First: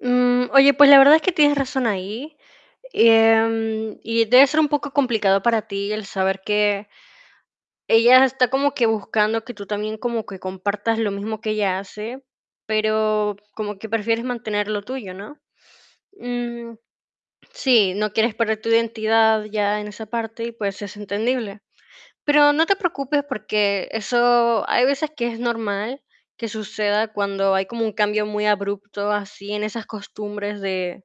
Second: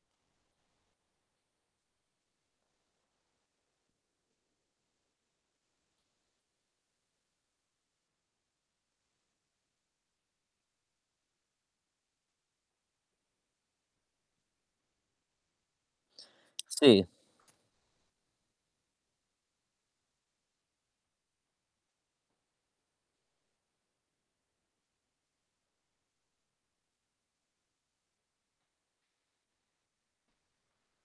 Mm, oye, pues, la verdad es que tienes razón ahí. Em, y debe ser un poco complicado para ti el saber que ella está como que buscando que tú también como que compartas lo mismo que ella hace, pero como que prefieres mantener lo tuyo, ¿no? Mm, Sí. sí, no quieres perder tu identidad, ya en esa parte y pues, es entendible. Pero no te preocupes, porque eso hay veces que es normal que suceda cuando hay como un cambio muy abrupto así en esas costumbres de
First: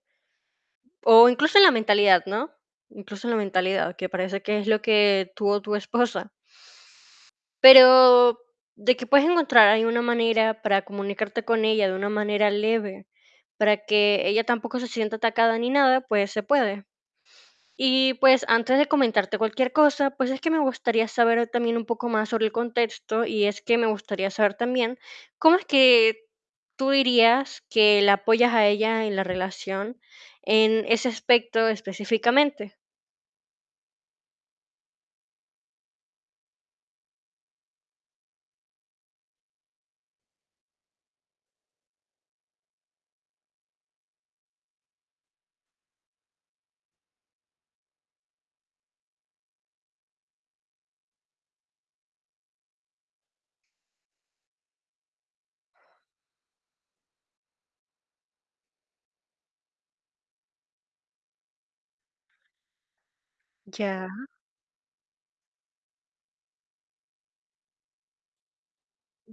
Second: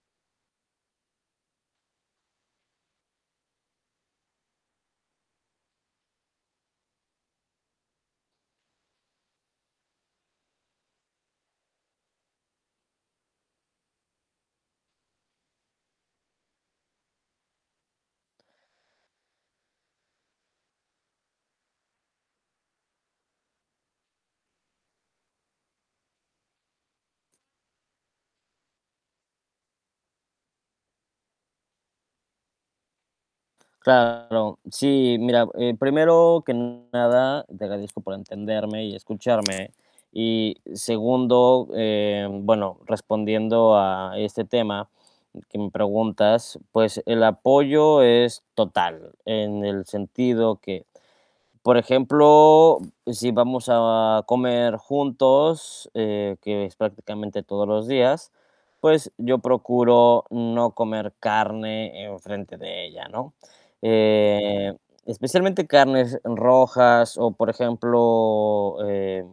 o incluso en la mentalidad, ¿no? Incluso en la mentalidad, que parece que es lo que tú o tu esposa. Pero de que puedes encontrar ahí una manera para comunicarte con ella de una manera leve, para que ella tampoco se sienta atacada ni nada, pues, se puede. Y pues, antes de comentarte cualquier cosa, pues, es que me gustaría saber también un poco más sobre el contexto, y es que me gustaría saber también, ¿cómo es que tú dirías que la apoyas a ella en la relación, en ese aspecto específicamente? Claro, sí, mira, eh, primero que nada, te agradezco por entenderme y escucharme. Y segundo, eh, bueno, respondiendo a este tema que me preguntas, pues, el apoyo es total, en el sentido que, por ejemplo, si vamos a comer juntos, eh, que es prácticamente todos los días, pues, yo procuro no comer carne enfrente de ella, ¿no? Ya. Eh, especialmente carnes rojas, o por ejemplo, eh,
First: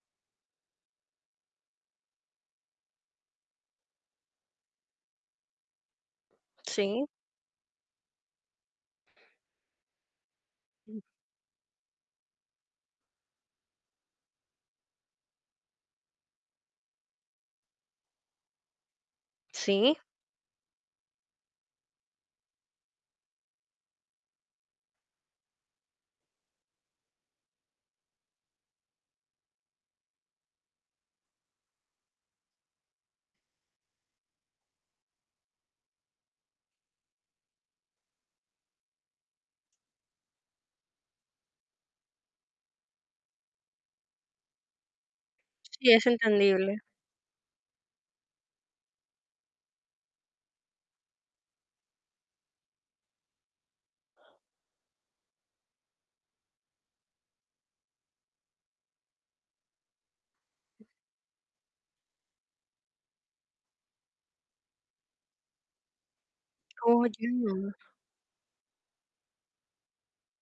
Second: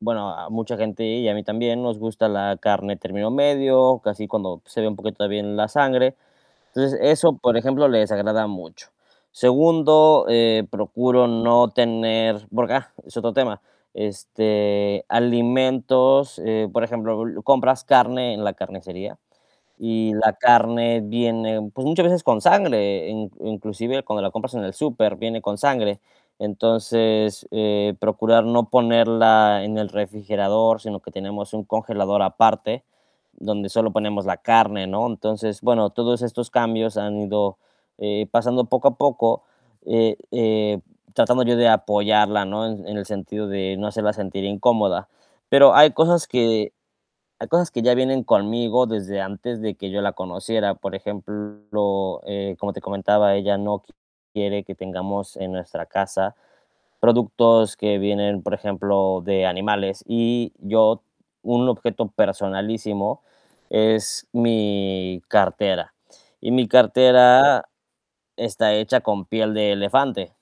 bueno, a mucha gente, y a mí también nos gusta la carne término medio, casi cuando se ve un poquito también la sangre. Entonces, Sí. eso, por ejemplo, le desagrada mucho. Segundo, eh, procuro no tener, porque, ah, es otro tema, este, alimentos, eh, por ejemplo, compras carne en la carnicería Sí. y la carne viene, pues, muchas veces con sangre, i inclusive cuando la compras en el súper, viene con sangre. Entonces, eh, procurar no ponerla en el refrigerador, sino que tenemos un congelador aparte donde solo ponemos la carne, ¿no? Entonces, bueno, todos estos cambios han ido, eh, pasando poco a poco, eh eh, tratando yo de apoyarla, ¿no? En en el sentido de no hacerla sentir incómoda. Pero hay Sí es cosas que entendible. hay cosas que ya vienen conmigo desde antes de que yo la conociera. Por ejemplo, eh, como te comentaba, ella no quiere que tengamos en nuestra casa productos que vienen, por ejemplo, de animales. Y yo un objeto personalísimo es mi cartera. Y mi Oh, cartera ya. está hecha con piel de elefante.